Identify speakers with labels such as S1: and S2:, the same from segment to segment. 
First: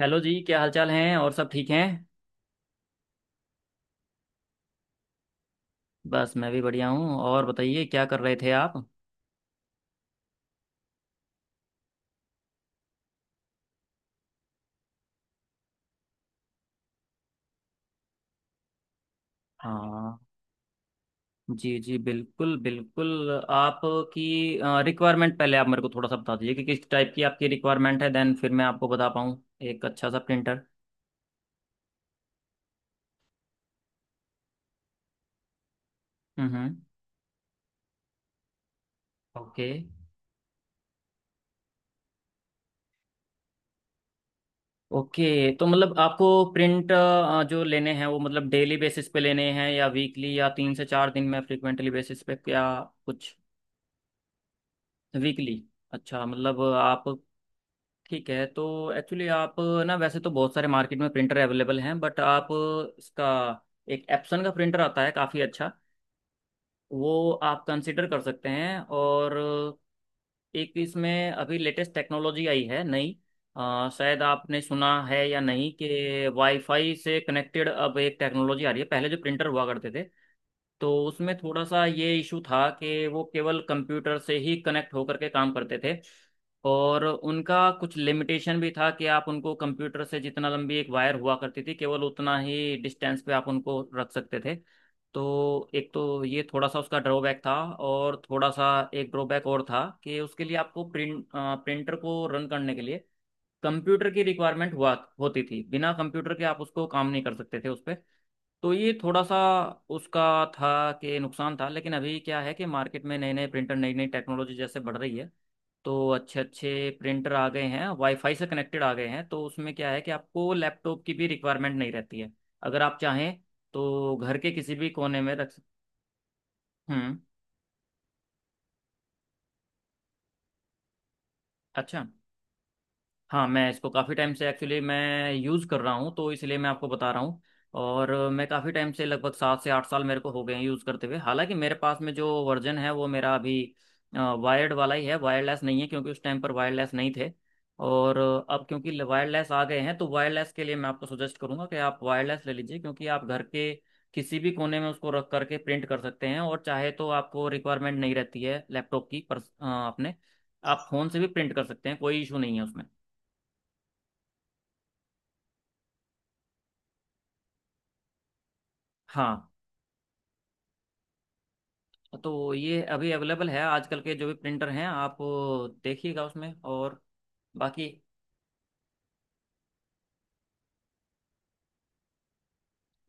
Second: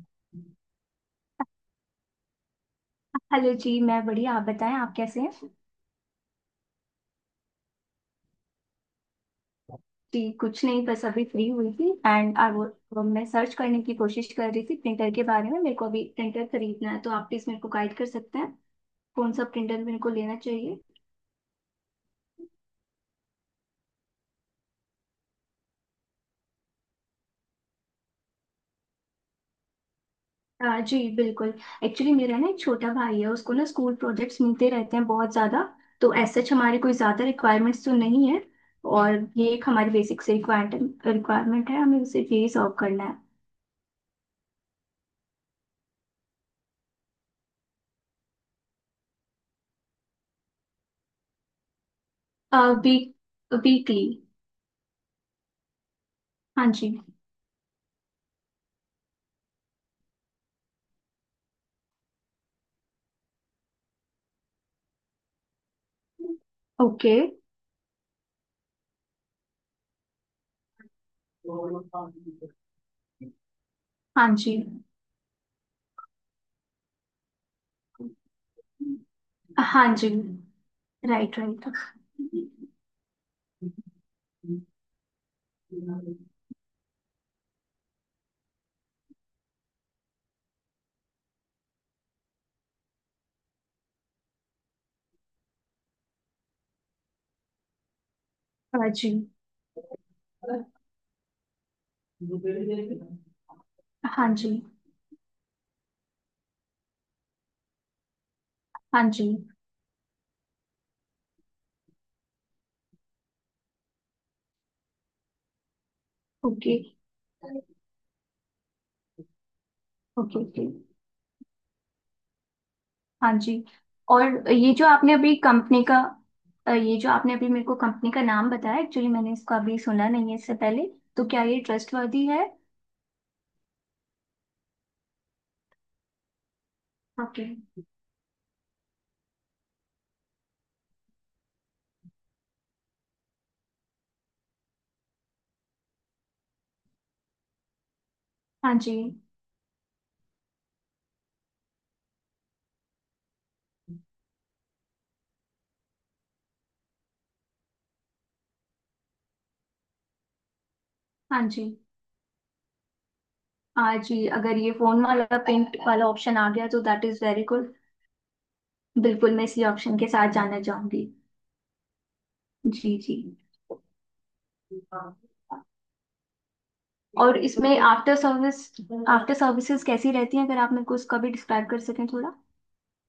S1: Hello जी, क्या हालचाल हैं? और सब ठीक हैं?
S2: हेलो जी। मैं बढ़िया, आप बताएं आप कैसे हैं।
S1: बस, मैं भी बढ़िया हूँ। और बताइए, क्या कर रहे थे आप?
S2: जी कुछ नहीं, बस अभी फ्री हुई थी एंड आई वो मैं सर्च करने की कोशिश कर रही थी प्रिंटर के बारे में। मेरे को अभी प्रिंटर खरीदना है, तो आप प्लीज मेरे को गाइड कर सकते हैं कौन सा प्रिंटर मेरे को
S1: हाँ।
S2: लेना चाहिए।
S1: जी जी, बिल्कुल बिल्कुल। आपकी रिक्वायरमेंट पहले आप मेरे को थोड़ा सा बता दीजिए कि किस टाइप की आपकी रिक्वायरमेंट है, देन फिर मैं आपको बता पाऊँ। एक अच्छा सा प्रिंटर।
S2: हाँ जी बिल्कुल। एक्चुअली मेरा ना एक छोटा भाई है, उसको ना स्कूल प्रोजेक्ट्स मिलते रहते हैं बहुत ज़्यादा। तो एज सच
S1: हम्म।
S2: हमारे कोई ज़्यादा रिक्वायरमेंट्स तो नहीं है। और ये
S1: ओके
S2: एक हमारी बेसिक से रिक्वायरमेंट रिक्वायरमेंट है, हमें उसे यही सॉल्व करना
S1: ओके। तो मतलब आपको प्रिंट जो लेने हैं, वो मतलब डेली बेसिस पे लेने हैं या वीकली या 3 से 4 दिन में फ्रिक्वेंटली बेसिस पे,
S2: है
S1: क्या कुछ?
S2: Week weekly.
S1: वीकली? अच्छा, मतलब
S2: हाँ जी।
S1: आप ठीक है तो। एक्चुअली आप ना, वैसे तो बहुत सारे मार्केट में प्रिंटर अवेलेबल हैं, बट आप इसका एक एप्सन का प्रिंटर आता है काफ़ी अच्छा। वो
S2: ओके।
S1: आप कंसिडर कर सकते हैं। और एक इसमें अभी लेटेस्ट टेक्नोलॉजी आई है नई। शायद
S2: हाँ जी।
S1: आपने सुना है या नहीं कि वाईफाई से कनेक्टेड अब एक टेक्नोलॉजी आ रही है। पहले जो प्रिंटर हुआ करते
S2: हाँ
S1: थे,
S2: जी।
S1: तो उसमें
S2: राइट
S1: थोड़ा
S2: राइट।
S1: सा ये इशू था कि वो केवल कंप्यूटर से ही कनेक्ट होकर के काम करते थे। और उनका कुछ लिमिटेशन भी था कि आप उनको कंप्यूटर से जितना लंबी एक वायर हुआ करती थी, केवल उतना ही डिस्टेंस पे आप उनको रख सकते थे। तो एक तो ये थोड़ा सा उसका ड्रॉबैक था। और थोड़ा सा
S2: हाँ
S1: एक
S2: जी।
S1: ड्रॉबैक और था कि उसके लिए आपको प्रिंटर को रन करने के लिए कंप्यूटर की
S2: हाँ जी।
S1: रिक्वायरमेंट हुआ होती थी। बिना कंप्यूटर के आप उसको काम नहीं कर सकते थे उस पे। तो ये
S2: हाँ
S1: थोड़ा
S2: जी।
S1: सा उसका था कि नुकसान था। लेकिन अभी क्या है कि मार्केट में नए नए प्रिंटर, नई नई टेक्नोलॉजी जैसे बढ़ रही है, तो अच्छे
S2: ओके
S1: अच्छे प्रिंटर आ गए हैं, वाईफाई से कनेक्टेड आ गए हैं, तो उसमें क्या है कि
S2: ओके।
S1: आपको
S2: ओके।
S1: लैपटॉप की भी रिक्वायरमेंट नहीं रहती है। अगर आप
S2: हाँ
S1: चाहें
S2: जी।
S1: तो घर के
S2: और ये
S1: किसी
S2: जो
S1: भी
S2: आपने
S1: कोने में
S2: अभी
S1: रख सक-।
S2: कंपनी का ये जो
S1: हम्म।
S2: आपने अभी मेरे को कंपनी का नाम बताया, एक्चुअली मैंने इसको अभी सुना नहीं है इससे पहले। तो क्या ये
S1: अच्छा।
S2: ट्रस्टवर्दी है?
S1: हाँ, मैं इसको काफ़ी टाइम से, एक्चुअली मैं यूज़ कर रहा हूँ, तो इसलिए मैं आपको बता रहा हूँ।
S2: ओके।
S1: और मैं काफ़ी टाइम से लगभग 7 से 8 साल मेरे को हो गए हैं यूज़ करते हुए। हालांकि मेरे पास में जो वर्जन है वो मेरा अभी वायर्ड वाला ही है, वायरलेस नहीं है, क्योंकि उस टाइम पर वायरलेस नहीं थे। और अब
S2: हाँ जी।
S1: क्योंकि वायरलेस आ गए हैं तो वायरलेस के लिए मैं आपको सजेस्ट करूंगा कि आप वायरलेस ले लीजिए, क्योंकि आप घर के किसी भी कोने में उसको रख करके प्रिंट कर सकते हैं और चाहे तो आपको रिक्वायरमेंट नहीं रहती है लैपटॉप की। पर अपने आप फ़ोन से भी
S2: हाँ
S1: प्रिंट कर
S2: जी।
S1: सकते हैं, कोई इशू नहीं है उसमें।
S2: हाँ जी, अगर ये फोन वाला पेंट वाला ऑप्शन आ गया तो दैट इज वेरी गुड। बिल्कुल मैं
S1: हाँ।
S2: इसी ऑप्शन के साथ जाना चाहूंगी।
S1: तो ये
S2: जी
S1: अभी
S2: जी।
S1: अवेलेबल है, आजकल के जो भी प्रिंटर हैं आप देखिएगा उसमें। और
S2: और इसमें
S1: बाकी,
S2: आफ्टर सर्विस आफ्टर सर्विसेज कैसी रहती हैं, अगर आप मेरे को उसका भी डिस्क्राइब कर सकें थोड़ा।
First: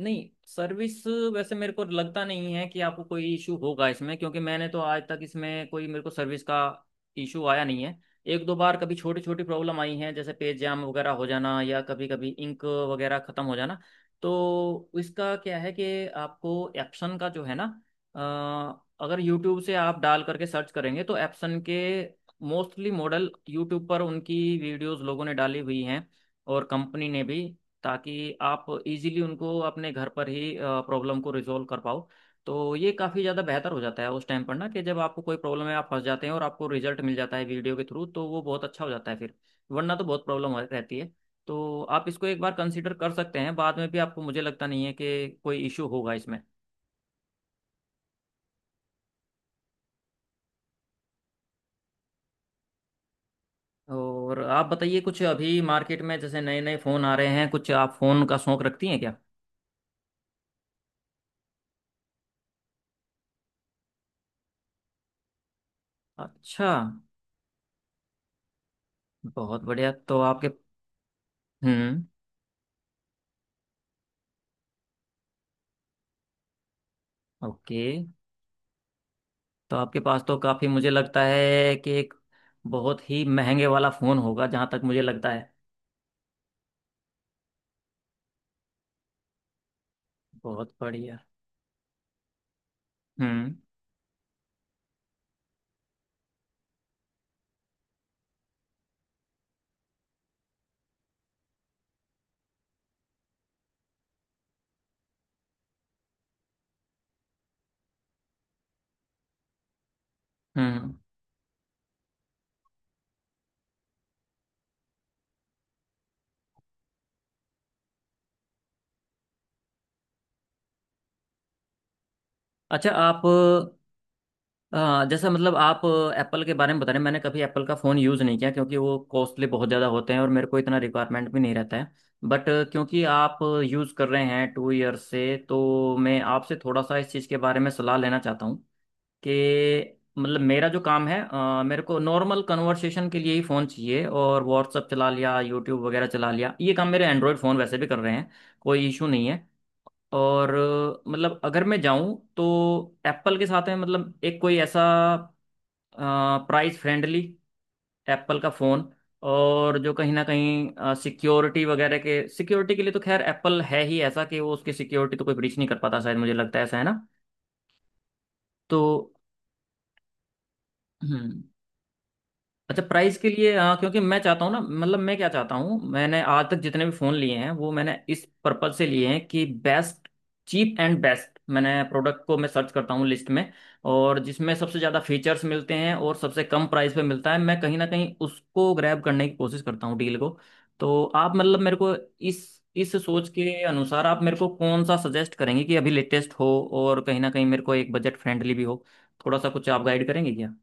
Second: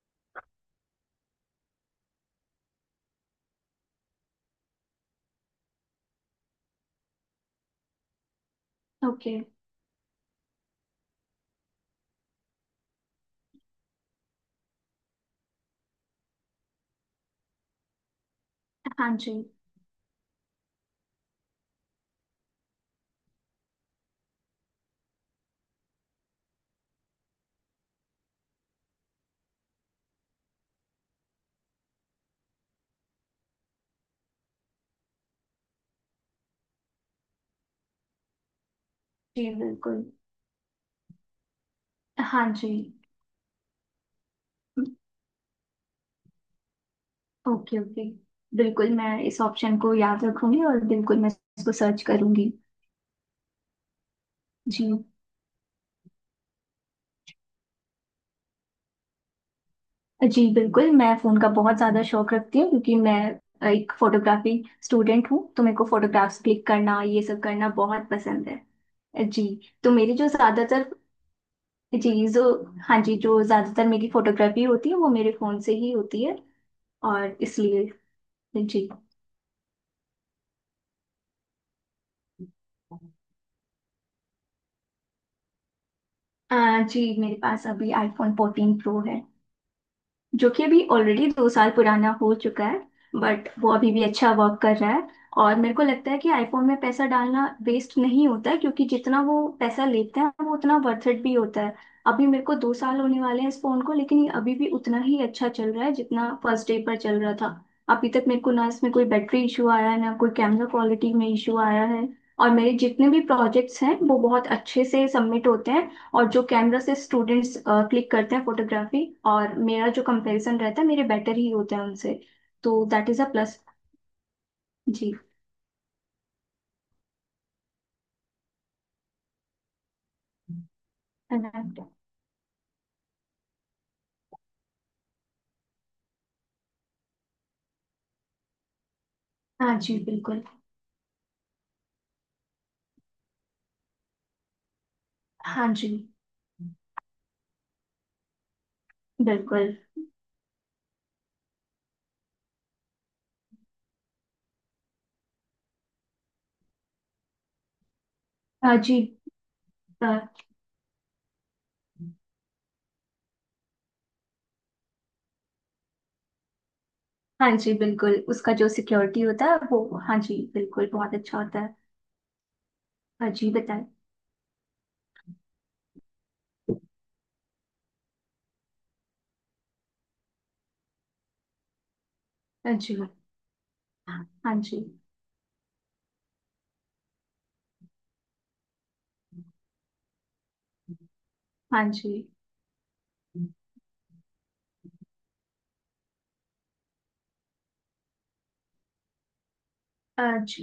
S1: नहीं, सर्विस वैसे मेरे को लगता नहीं है कि आपको कोई इशू होगा इसमें, क्योंकि मैंने तो आज तक इसमें कोई मेरे को सर्विस का इशू आया नहीं है। एक दो बार कभी छोटी
S2: ओके।
S1: छोटी प्रॉब्लम आई है, जैसे पेज जाम वगैरह हो जाना या कभी कभी इंक वगैरह ख़त्म हो जाना। तो इसका क्या है कि आपको एप्सन का जो है ना,
S2: हाँ
S1: अगर
S2: जी।
S1: यूट्यूब से आप डाल करके सर्च करेंगे तो एप्सन के मोस्टली मॉडल यूट्यूब पर उनकी वीडियोस लोगों ने डाली हुई हैं, और कंपनी ने भी, ताकि आप इजीली उनको अपने घर पर ही प्रॉब्लम को रिजॉल्व कर पाओ। तो ये काफ़ी ज़्यादा बेहतर हो जाता है उस टाइम पर ना, कि जब आपको कोई प्रॉब्लम है, आप फंस जाते हैं और आपको रिजल्ट मिल जाता है वीडियो के थ्रू, तो वो बहुत अच्छा हो जाता है फिर।
S2: जी
S1: वरना
S2: बिल्कुल।
S1: तो बहुत प्रॉब्लम रहती है। तो आप इसको एक
S2: हाँ
S1: बार
S2: जी।
S1: कंसिडर कर सकते हैं, बाद में भी आपको, मुझे लगता नहीं है कि कोई इशू होगा इसमें।
S2: Okay okay. बिल्कुल मैं इस ऑप्शन को याद रखूंगी और बिल्कुल मैं इसको सर्च करूंगी।
S1: और आप
S2: जी।
S1: बताइए, कुछ अभी मार्केट में जैसे नए नए फ़ोन आ रहे हैं, कुछ आप फ़ोन का शौक रखती हैं क्या?
S2: जी बिल्कुल, मैं फ़ोन का बहुत ज़्यादा शौक रखती हूँ क्योंकि मैं एक फोटोग्राफी स्टूडेंट हूँ, तो मेरे को फोटोग्राफ्स
S1: अच्छा,
S2: क्लिक करना ये सब करना बहुत पसंद है जी।
S1: बहुत
S2: तो
S1: बढ़िया।
S2: मेरी
S1: तो
S2: जो
S1: आपके
S2: ज़्यादातर
S1: हम्म।
S2: जी जो हाँ जी, जो ज्यादातर मेरी फोटोग्राफी होती है वो मेरे फोन से ही होती है, और
S1: ओके।
S2: इसलिए जी।
S1: तो आपके पास तो काफ़ी, मुझे लगता है कि एक बहुत ही महंगे वाला फ़ोन होगा, जहाँ तक मुझे लगता है।
S2: जी, मेरे पास अभी आईफोन 14 प्रो है, जो कि
S1: बहुत
S2: अभी
S1: बढ़िया।
S2: ऑलरेडी 2 साल पुराना हो चुका है। बट
S1: हम्म
S2: वो अभी भी अच्छा वर्क कर रहा है। और मेरे को लगता है कि आईफोन में पैसा डालना वेस्ट नहीं होता है, क्योंकि जितना वो पैसा लेते हैं वो उतना वर्थ इट भी होता है। अभी मेरे को 2 साल होने वाले हैं इस फोन को, लेकिन ये अभी भी उतना ही अच्छा चल रहा है जितना फर्स्ट डे पर चल रहा था। अभी तक मेरे को ना इसमें कोई बैटरी इशू आया है, ना कोई कैमरा
S1: हम्म।
S2: क्वालिटी में इशू आया है। और मेरे जितने भी प्रोजेक्ट्स हैं वो बहुत अच्छे से सबमिट होते हैं। और जो कैमरा से स्टूडेंट्स क्लिक करते हैं फोटोग्राफी, और मेरा जो कंपैरिजन रहता है, मेरे बेटर ही होते हैं उनसे। तो
S1: अच्छा
S2: दैट इज
S1: आप,
S2: अ प्लस। जी।
S1: जैसा मतलब आप एप्पल के बारे में बता रहे हैं, मैंने कभी एप्पल का फ़ोन यूज़ नहीं किया क्योंकि वो कॉस्टली बहुत ज़्यादा होते हैं और मेरे को इतना रिक्वायरमेंट
S2: है
S1: भी
S2: ना?
S1: नहीं रहता है। बट क्योंकि आप यूज़ कर रहे हैं 2 ईयर से, तो मैं आपसे थोड़ा सा इस चीज़ के बारे में सलाह लेना चाहता हूँ।
S2: हाँ
S1: कि
S2: जी
S1: मतलब
S2: बिल्कुल।
S1: मेरा जो काम है, मेरे को नॉर्मल कन्वर्सेशन के लिए ही फ़ोन चाहिए, और व्हाट्सअप चला लिया,
S2: हाँ
S1: यूट्यूब
S2: जी
S1: वगैरह चला लिया, ये काम मेरे एंड्रॉयड फ़ोन वैसे भी कर रहे हैं, कोई इशू नहीं है।
S2: बिल्कुल।
S1: और मतलब अगर मैं जाऊं तो एप्पल के साथ में, मतलब एक कोई ऐसा प्राइस फ्रेंडली एप्पल का
S2: हाँ
S1: फ़ोन,
S2: जी।
S1: और जो
S2: अ,
S1: कहीं ना कहीं सिक्योरिटी के लिए, तो खैर एप्पल है ही ऐसा कि वो उसकी सिक्योरिटी तो कोई ब्रीच नहीं कर पाता शायद, मुझे लगता है ऐसा, है ना?
S2: हाँ जी बिल्कुल, उसका जो
S1: तो
S2: सिक्योरिटी होता है वो हाँ जी बिल्कुल बहुत अच्छा
S1: हम्म।
S2: होता है।
S1: अच्छा, प्राइस के
S2: हाँ जी
S1: लिए, हाँ,
S2: बताएं।
S1: क्योंकि मैं चाहता हूँ ना, मतलब मैं क्या चाहता हूँ, मैंने आज तक जितने भी फ़ोन लिए हैं वो मैंने इस पर्पज से लिए हैं कि बेस्ट चीप एंड बेस्ट। मैंने प्रोडक्ट को, मैं सर्च
S2: हाँ
S1: करता
S2: जी।
S1: हूँ लिस्ट में, और जिसमें
S2: हाँ
S1: सबसे
S2: जी।
S1: ज़्यादा फीचर्स मिलते हैं और सबसे कम प्राइस पे मिलता है, मैं कहीं ना कहीं उसको ग्रैब करने की कोशिश करता हूँ डील को। तो आप मतलब मेरे
S2: हाँ
S1: को
S2: जी।
S1: इस सोच के अनुसार आप मेरे को कौन सा सजेस्ट करेंगे कि अभी लेटेस्ट हो, और कहीं ना कहीं मेरे को एक बजट फ्रेंडली भी हो? थोड़ा सा कुछ आप गाइड करेंगे
S2: हाँ
S1: क्या?
S2: जी।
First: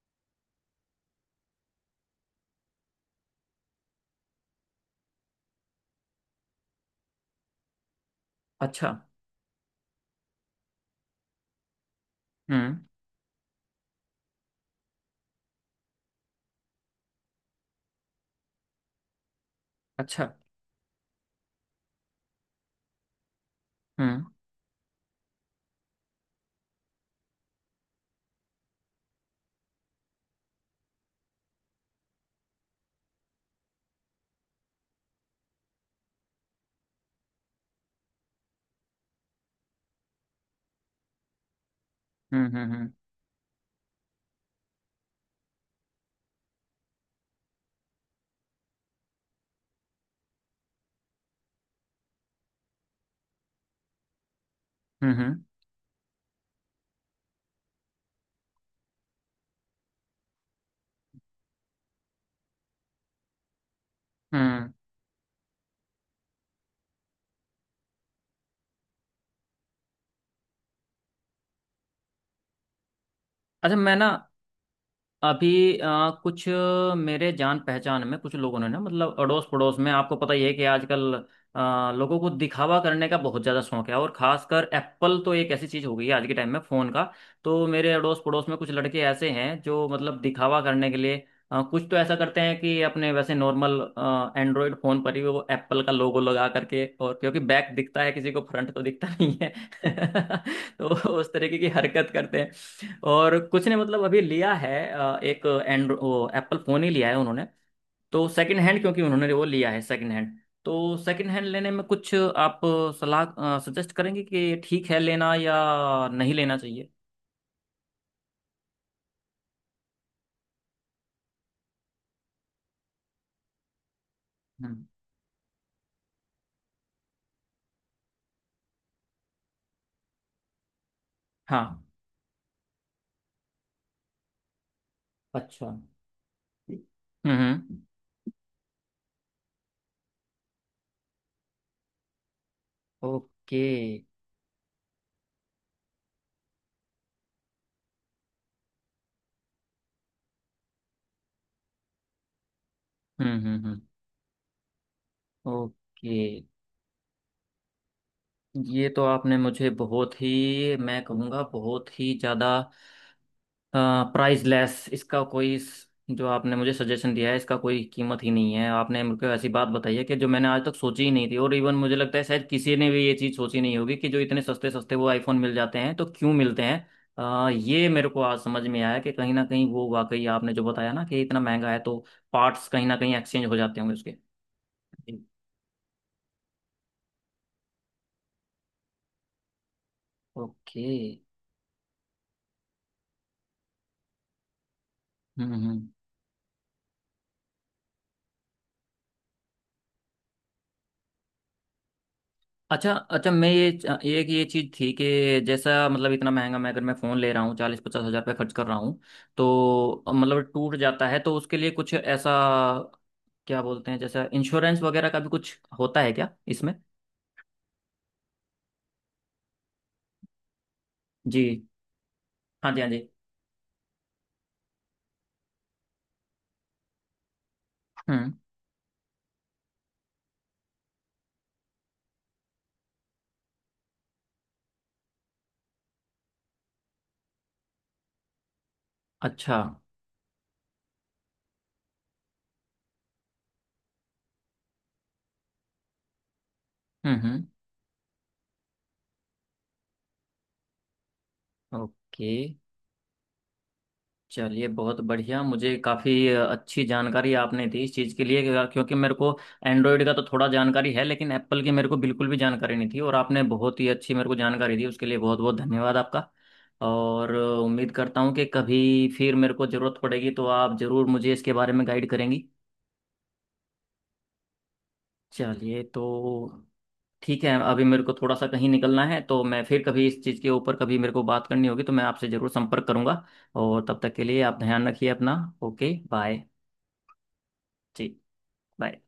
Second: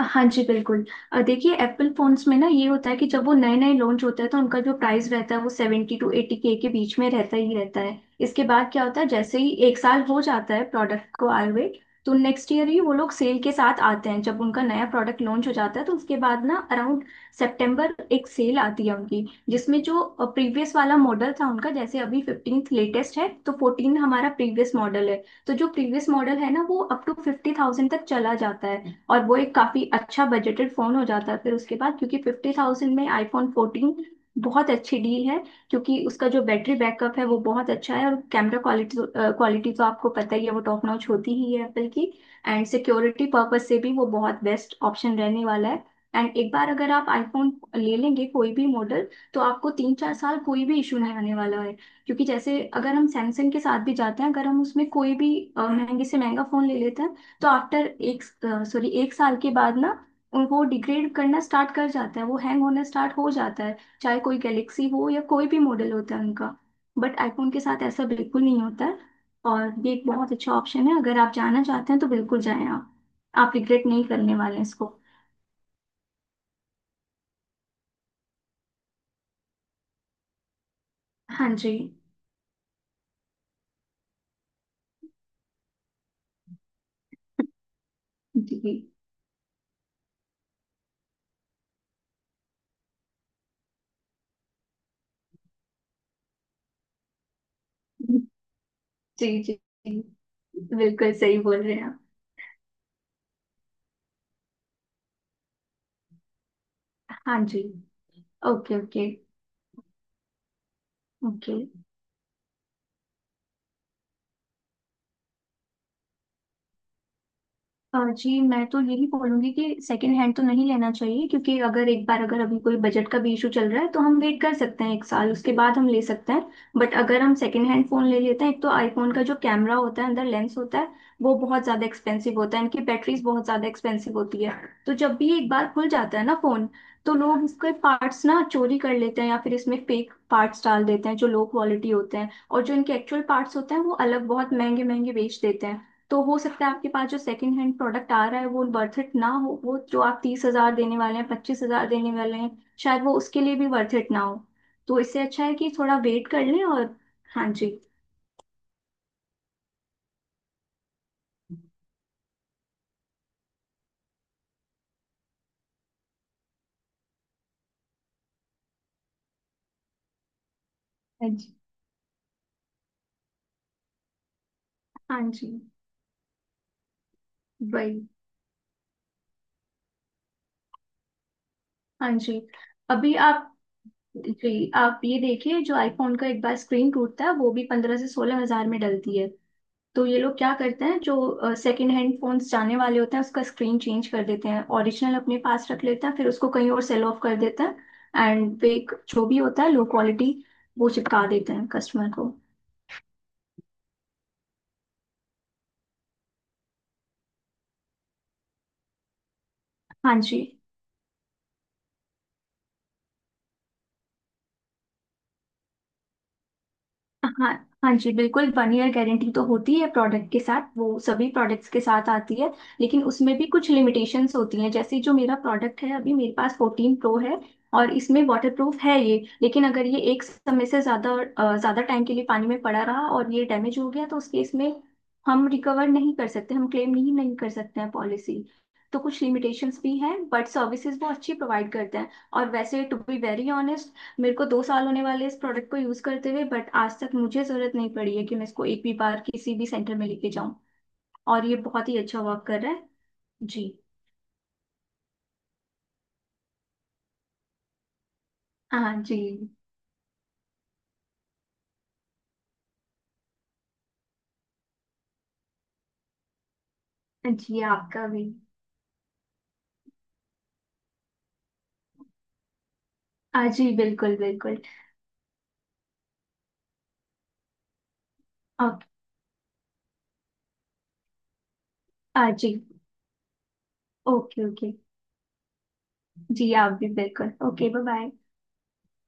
S2: हाँ जी बिल्कुल। देखिए, एप्पल फोन्स में ना ये होता है कि जब वो नए नए लॉन्च होता है तो उनका जो प्राइस रहता है वो सेवेंटी टू एटी के बीच में रहता ही रहता है। इसके बाद क्या
S1: अच्छा।
S2: होता है, जैसे ही 1 साल हो जाता है प्रोडक्ट को आए हुए, तो नेक्स्ट ईयर
S1: हम्म।
S2: ही वो लोग सेल के साथ आते हैं। जब उनका नया प्रोडक्ट लॉन्च हो जाता है तो उसके बाद ना अराउंड सितंबर एक सेल आती है उनकी, जिसमें जो
S1: अच्छा।
S2: प्रीवियस वाला मॉडल था उनका, जैसे अभी 15 लेटेस्ट है तो 14
S1: हम्म
S2: हमारा प्रीवियस मॉडल है, तो जो प्रीवियस मॉडल है ना वो अप टू 50,000 तक चला जाता है, और वो एक काफी अच्छा बजटेड फोन हो जाता है फिर उसके बाद। क्योंकि 50,000 में आईफोन 14 बहुत अच्छी डील है। क्योंकि उसका जो बैटरी बैकअप है वो बहुत अच्छा है, और कैमरा क्वालिटी क्वालिटी तो आपको पता ही है, वो टॉप नॉच होती ही है एप्पल की।
S1: Hmm
S2: and
S1: hmm
S2: security purpose से भी वो बहुत बेस्ट ऑप्शन रहने वाला है। एंड एक बार अगर आप आईफोन ले लेंगे कोई भी मॉडल, तो आपको 3-4 साल कोई भी इशू नहीं आने वाला है। क्योंकि जैसे अगर हम सैमसंग के साथ भी जाते हैं, अगर हम उसमें
S1: हम्म
S2: कोई भी
S1: हम्म
S2: महंगे से महंगा फोन ले लेते हैं, तो आफ्टर 1 साल के बाद ना उनको डिग्रेड करना स्टार्ट कर जाता है, वो हैंग होना स्टार्ट हो जाता है। चाहे कोई
S1: हम्म।
S2: गैलेक्सी हो या कोई भी मॉडल होता है उनका। बट आईफोन के साथ ऐसा बिल्कुल नहीं होता है। और ये एक बहुत अच्छा ऑप्शन है, अगर आप जाना चाहते हैं तो बिल्कुल जाएं आप। आप
S1: अच्छा,
S2: रिग्रेट
S1: मैं
S2: नहीं
S1: ना,
S2: करने वाले हैं इसको।
S1: अभी अ, कुछ मेरे जान पहचान में कुछ लोगों ने ना, मतलब अड़ोस पड़ोस में, आपको पता ही है कि आजकल
S2: हाँ जी।
S1: लोगों को दिखावा करने का बहुत ज़्यादा शौक है, और खासकर एप्पल तो एक ऐसी चीज़ हो गई है आज के टाइम में फ़ोन का। तो मेरे अड़ोस पड़ोस में कुछ
S2: जी
S1: लड़के ऐसे हैं जो मतलब दिखावा करने के लिए कुछ तो ऐसा करते हैं कि अपने वैसे नॉर्मल एंड्रॉयड फ़ोन पर ही वो एप्पल का लोगो लगा करके, और क्योंकि बैक दिखता है किसी को, फ्रंट तो दिखता
S2: जी
S1: नहीं है।
S2: जी जी,
S1: तो
S2: बिल्कुल
S1: उस
S2: सही
S1: तरीके
S2: बोल
S1: की
S2: रहे हैं आप।
S1: हरकत करते हैं। और कुछ ने मतलब अभी लिया है, एक एंड वो एप्पल फ़ोन ही लिया है
S2: हाँ
S1: उन्होंने,
S2: जी।
S1: तो सेकंड
S2: ओके
S1: हैंड, क्योंकि
S2: ओके
S1: उन्होंने वो लिया है सेकंड हैंड। तो सेकंड हैंड
S2: ओके।
S1: लेने में कुछ आप सलाह सजेस्ट करेंगे कि ठीक है लेना या नहीं लेना चाहिए?
S2: जी मैं तो यही बोलूंगी कि सेकंड हैंड तो नहीं लेना चाहिए, क्योंकि अगर एक बार अगर अभी कोई बजट का भी इशू चल रहा है, तो हम वेट कर
S1: हम्म।
S2: सकते हैं 1 साल, उसके बाद हम ले सकते हैं। बट अगर हम सेकंड हैंड फोन ले लेते हैं, एक तो आईफोन का जो कैमरा होता है अंदर लेंस होता है, वो बहुत
S1: हाँ।
S2: ज्यादा एक्सपेंसिव होता है, इनकी बैटरीज बहुत ज्यादा एक्सपेंसिव होती है। तो जब भी एक
S1: अच्छा।
S2: बार खुल जाता है ना फोन, तो लोग इसके
S1: हम्म।
S2: पार्ट्स ना चोरी कर लेते हैं, या फिर इसमें फेक पार्ट्स डाल देते हैं जो लो क्वालिटी होते हैं, और जो इनके एक्चुअल पार्ट्स
S1: ओके।
S2: होते हैं वो अलग बहुत महंगे महंगे बेच देते हैं। तो हो सकता है आपके पास जो सेकंड हैंड प्रोडक्ट आ रहा है वो वर्थ इट ना हो। वो जो आप 30,000 देने वाले हैं, 25,000 देने वाले हैं, शायद वो उसके लिए भी
S1: हम्म।
S2: वर्थ इट ना हो। तो इससे अच्छा है कि थोड़ा
S1: ओके।
S2: वेट कर लें। और हाँ जी।
S1: ये तो आपने मुझे बहुत ही, मैं कहूँगा बहुत ही ज़्यादा प्राइसलेस, इसका कोई जो आपने मुझे सजेशन दिया है इसका कोई कीमत ही नहीं है। आपने मुझको ऐसी बात बताई है कि जो मैंने आज तक सोची ही
S2: हाँ
S1: नहीं थी, और
S2: जी।
S1: इवन मुझे लगता है शायद किसी ने भी ये चीज़ सोची नहीं होगी कि जो इतने सस्ते सस्ते वो
S2: हाँ
S1: आईफोन
S2: जी।
S1: मिल जाते हैं तो क्यों मिलते हैं। ये
S2: वही।
S1: मेरे को आज समझ में आया कि कहीं ना कहीं वो वाकई, आपने जो बताया ना कि इतना महंगा है तो
S2: हाँ जी।
S1: पार्ट्स कहीं ना कहीं
S2: अभी
S1: एक्सचेंज
S2: आप।
S1: हो जाते होंगे उसके।
S2: जी, आप ये
S1: जी।
S2: देखिए, जो आईफोन का एक बार स्क्रीन टूटता है वो भी 15,000 से 16,000 में डलती है। तो ये लोग क्या
S1: ओके।
S2: करते हैं, जो सेकंड हैंड फोन्स जाने वाले होते हैं उसका स्क्रीन चेंज कर देते हैं, ओरिजिनल अपने पास रख
S1: हम्म।
S2: लेते हैं, फिर उसको कहीं और सेल ऑफ कर देते हैं। एंड फेक जो भी होता है लो क्वालिटी, वो चिपका देते हैं कस्टमर को।
S1: अच्छा अच्छा, मैं ये एक ये चीज़ थी कि जैसा, मतलब इतना महंगा, मैं अगर मैं फ़ोन ले रहा हूँ, 40-50 हज़ार रुपये खर्च कर रहा हूँ, तो
S2: हाँ जी।
S1: मतलब टूट जाता है तो उसके लिए कुछ ऐसा क्या बोलते हैं, जैसा इंश्योरेंस वगैरह का भी कुछ होता है क्या इसमें?
S2: हाँ। हाँ जी बिल्कुल, 1 ईयर गारंटी तो होती है प्रोडक्ट के साथ, वो सभी
S1: जी।
S2: प्रोडक्ट्स के साथ आती है।
S1: हाँ जी। हाँ जी।
S2: लेकिन उसमें भी कुछ लिमिटेशंस होती हैं, जैसे जो मेरा प्रोडक्ट है अभी, मेरे पास 14 प्रो है, और इसमें
S1: हम्म।
S2: वाटर प्रूफ है ये। लेकिन अगर ये एक समय से ज़्यादा ज़्यादा टाइम के लिए पानी में पड़ा रहा और ये डैमेज हो गया, तो उस केस में हम रिकवर नहीं कर सकते, हम क्लेम नहीं नहीं कर सकते हैं पॉलिसी। तो कुछ
S1: अच्छा।
S2: लिमिटेशंस भी हैं, बट सर्विसेज वो अच्छी प्रोवाइड करते हैं। और वैसे टू बी वेरी ऑनेस्ट, मेरे को दो साल होने वाले इस प्रोडक्ट को यूज करते हुए, बट आज तक मुझे
S1: हम्म।
S2: जरूरत नहीं पड़ी है कि मैं इसको एक भी बार किसी भी सेंटर में लेके जाऊं। और ये बहुत ही अच्छा
S1: ओके।
S2: वर्क कर रहा है। जी।
S1: चलिए बहुत बढ़िया, मुझे काफ़ी अच्छी जानकारी आपने दी इस चीज़ के लिए, क्योंकि
S2: हाँ
S1: मेरे
S2: जी।
S1: को एंड्रॉयड का तो थोड़ा जानकारी है लेकिन एप्पल की मेरे को बिल्कुल भी जानकारी नहीं थी, और आपने बहुत ही अच्छी मेरे को जानकारी दी उसके लिए बहुत बहुत धन्यवाद आपका। और
S2: जी
S1: उम्मीद
S2: आपका
S1: करता
S2: भी।
S1: हूँ कि कभी फिर मेरे को ज़रूरत पड़ेगी तो आप ज़रूर मुझे इसके बारे में गाइड करेंगी।
S2: हाँ जी बिल्कुल बिल्कुल।
S1: चलिए तो ठीक है, अभी मेरे को थोड़ा सा कहीं
S2: ओके।
S1: निकलना है, तो मैं फिर कभी इस चीज़ के ऊपर, कभी मेरे को बात करनी होगी तो मैं आपसे
S2: हाँ
S1: ज़रूर
S2: जी।
S1: संपर्क करूंगा। और तब तक के लिए
S2: ओके
S1: आप
S2: ओके।
S1: ध्यान रखिए अपना। Okay bye.
S2: जी आप भी बिल्कुल। Okay bye bye.
S1: जी। Bye.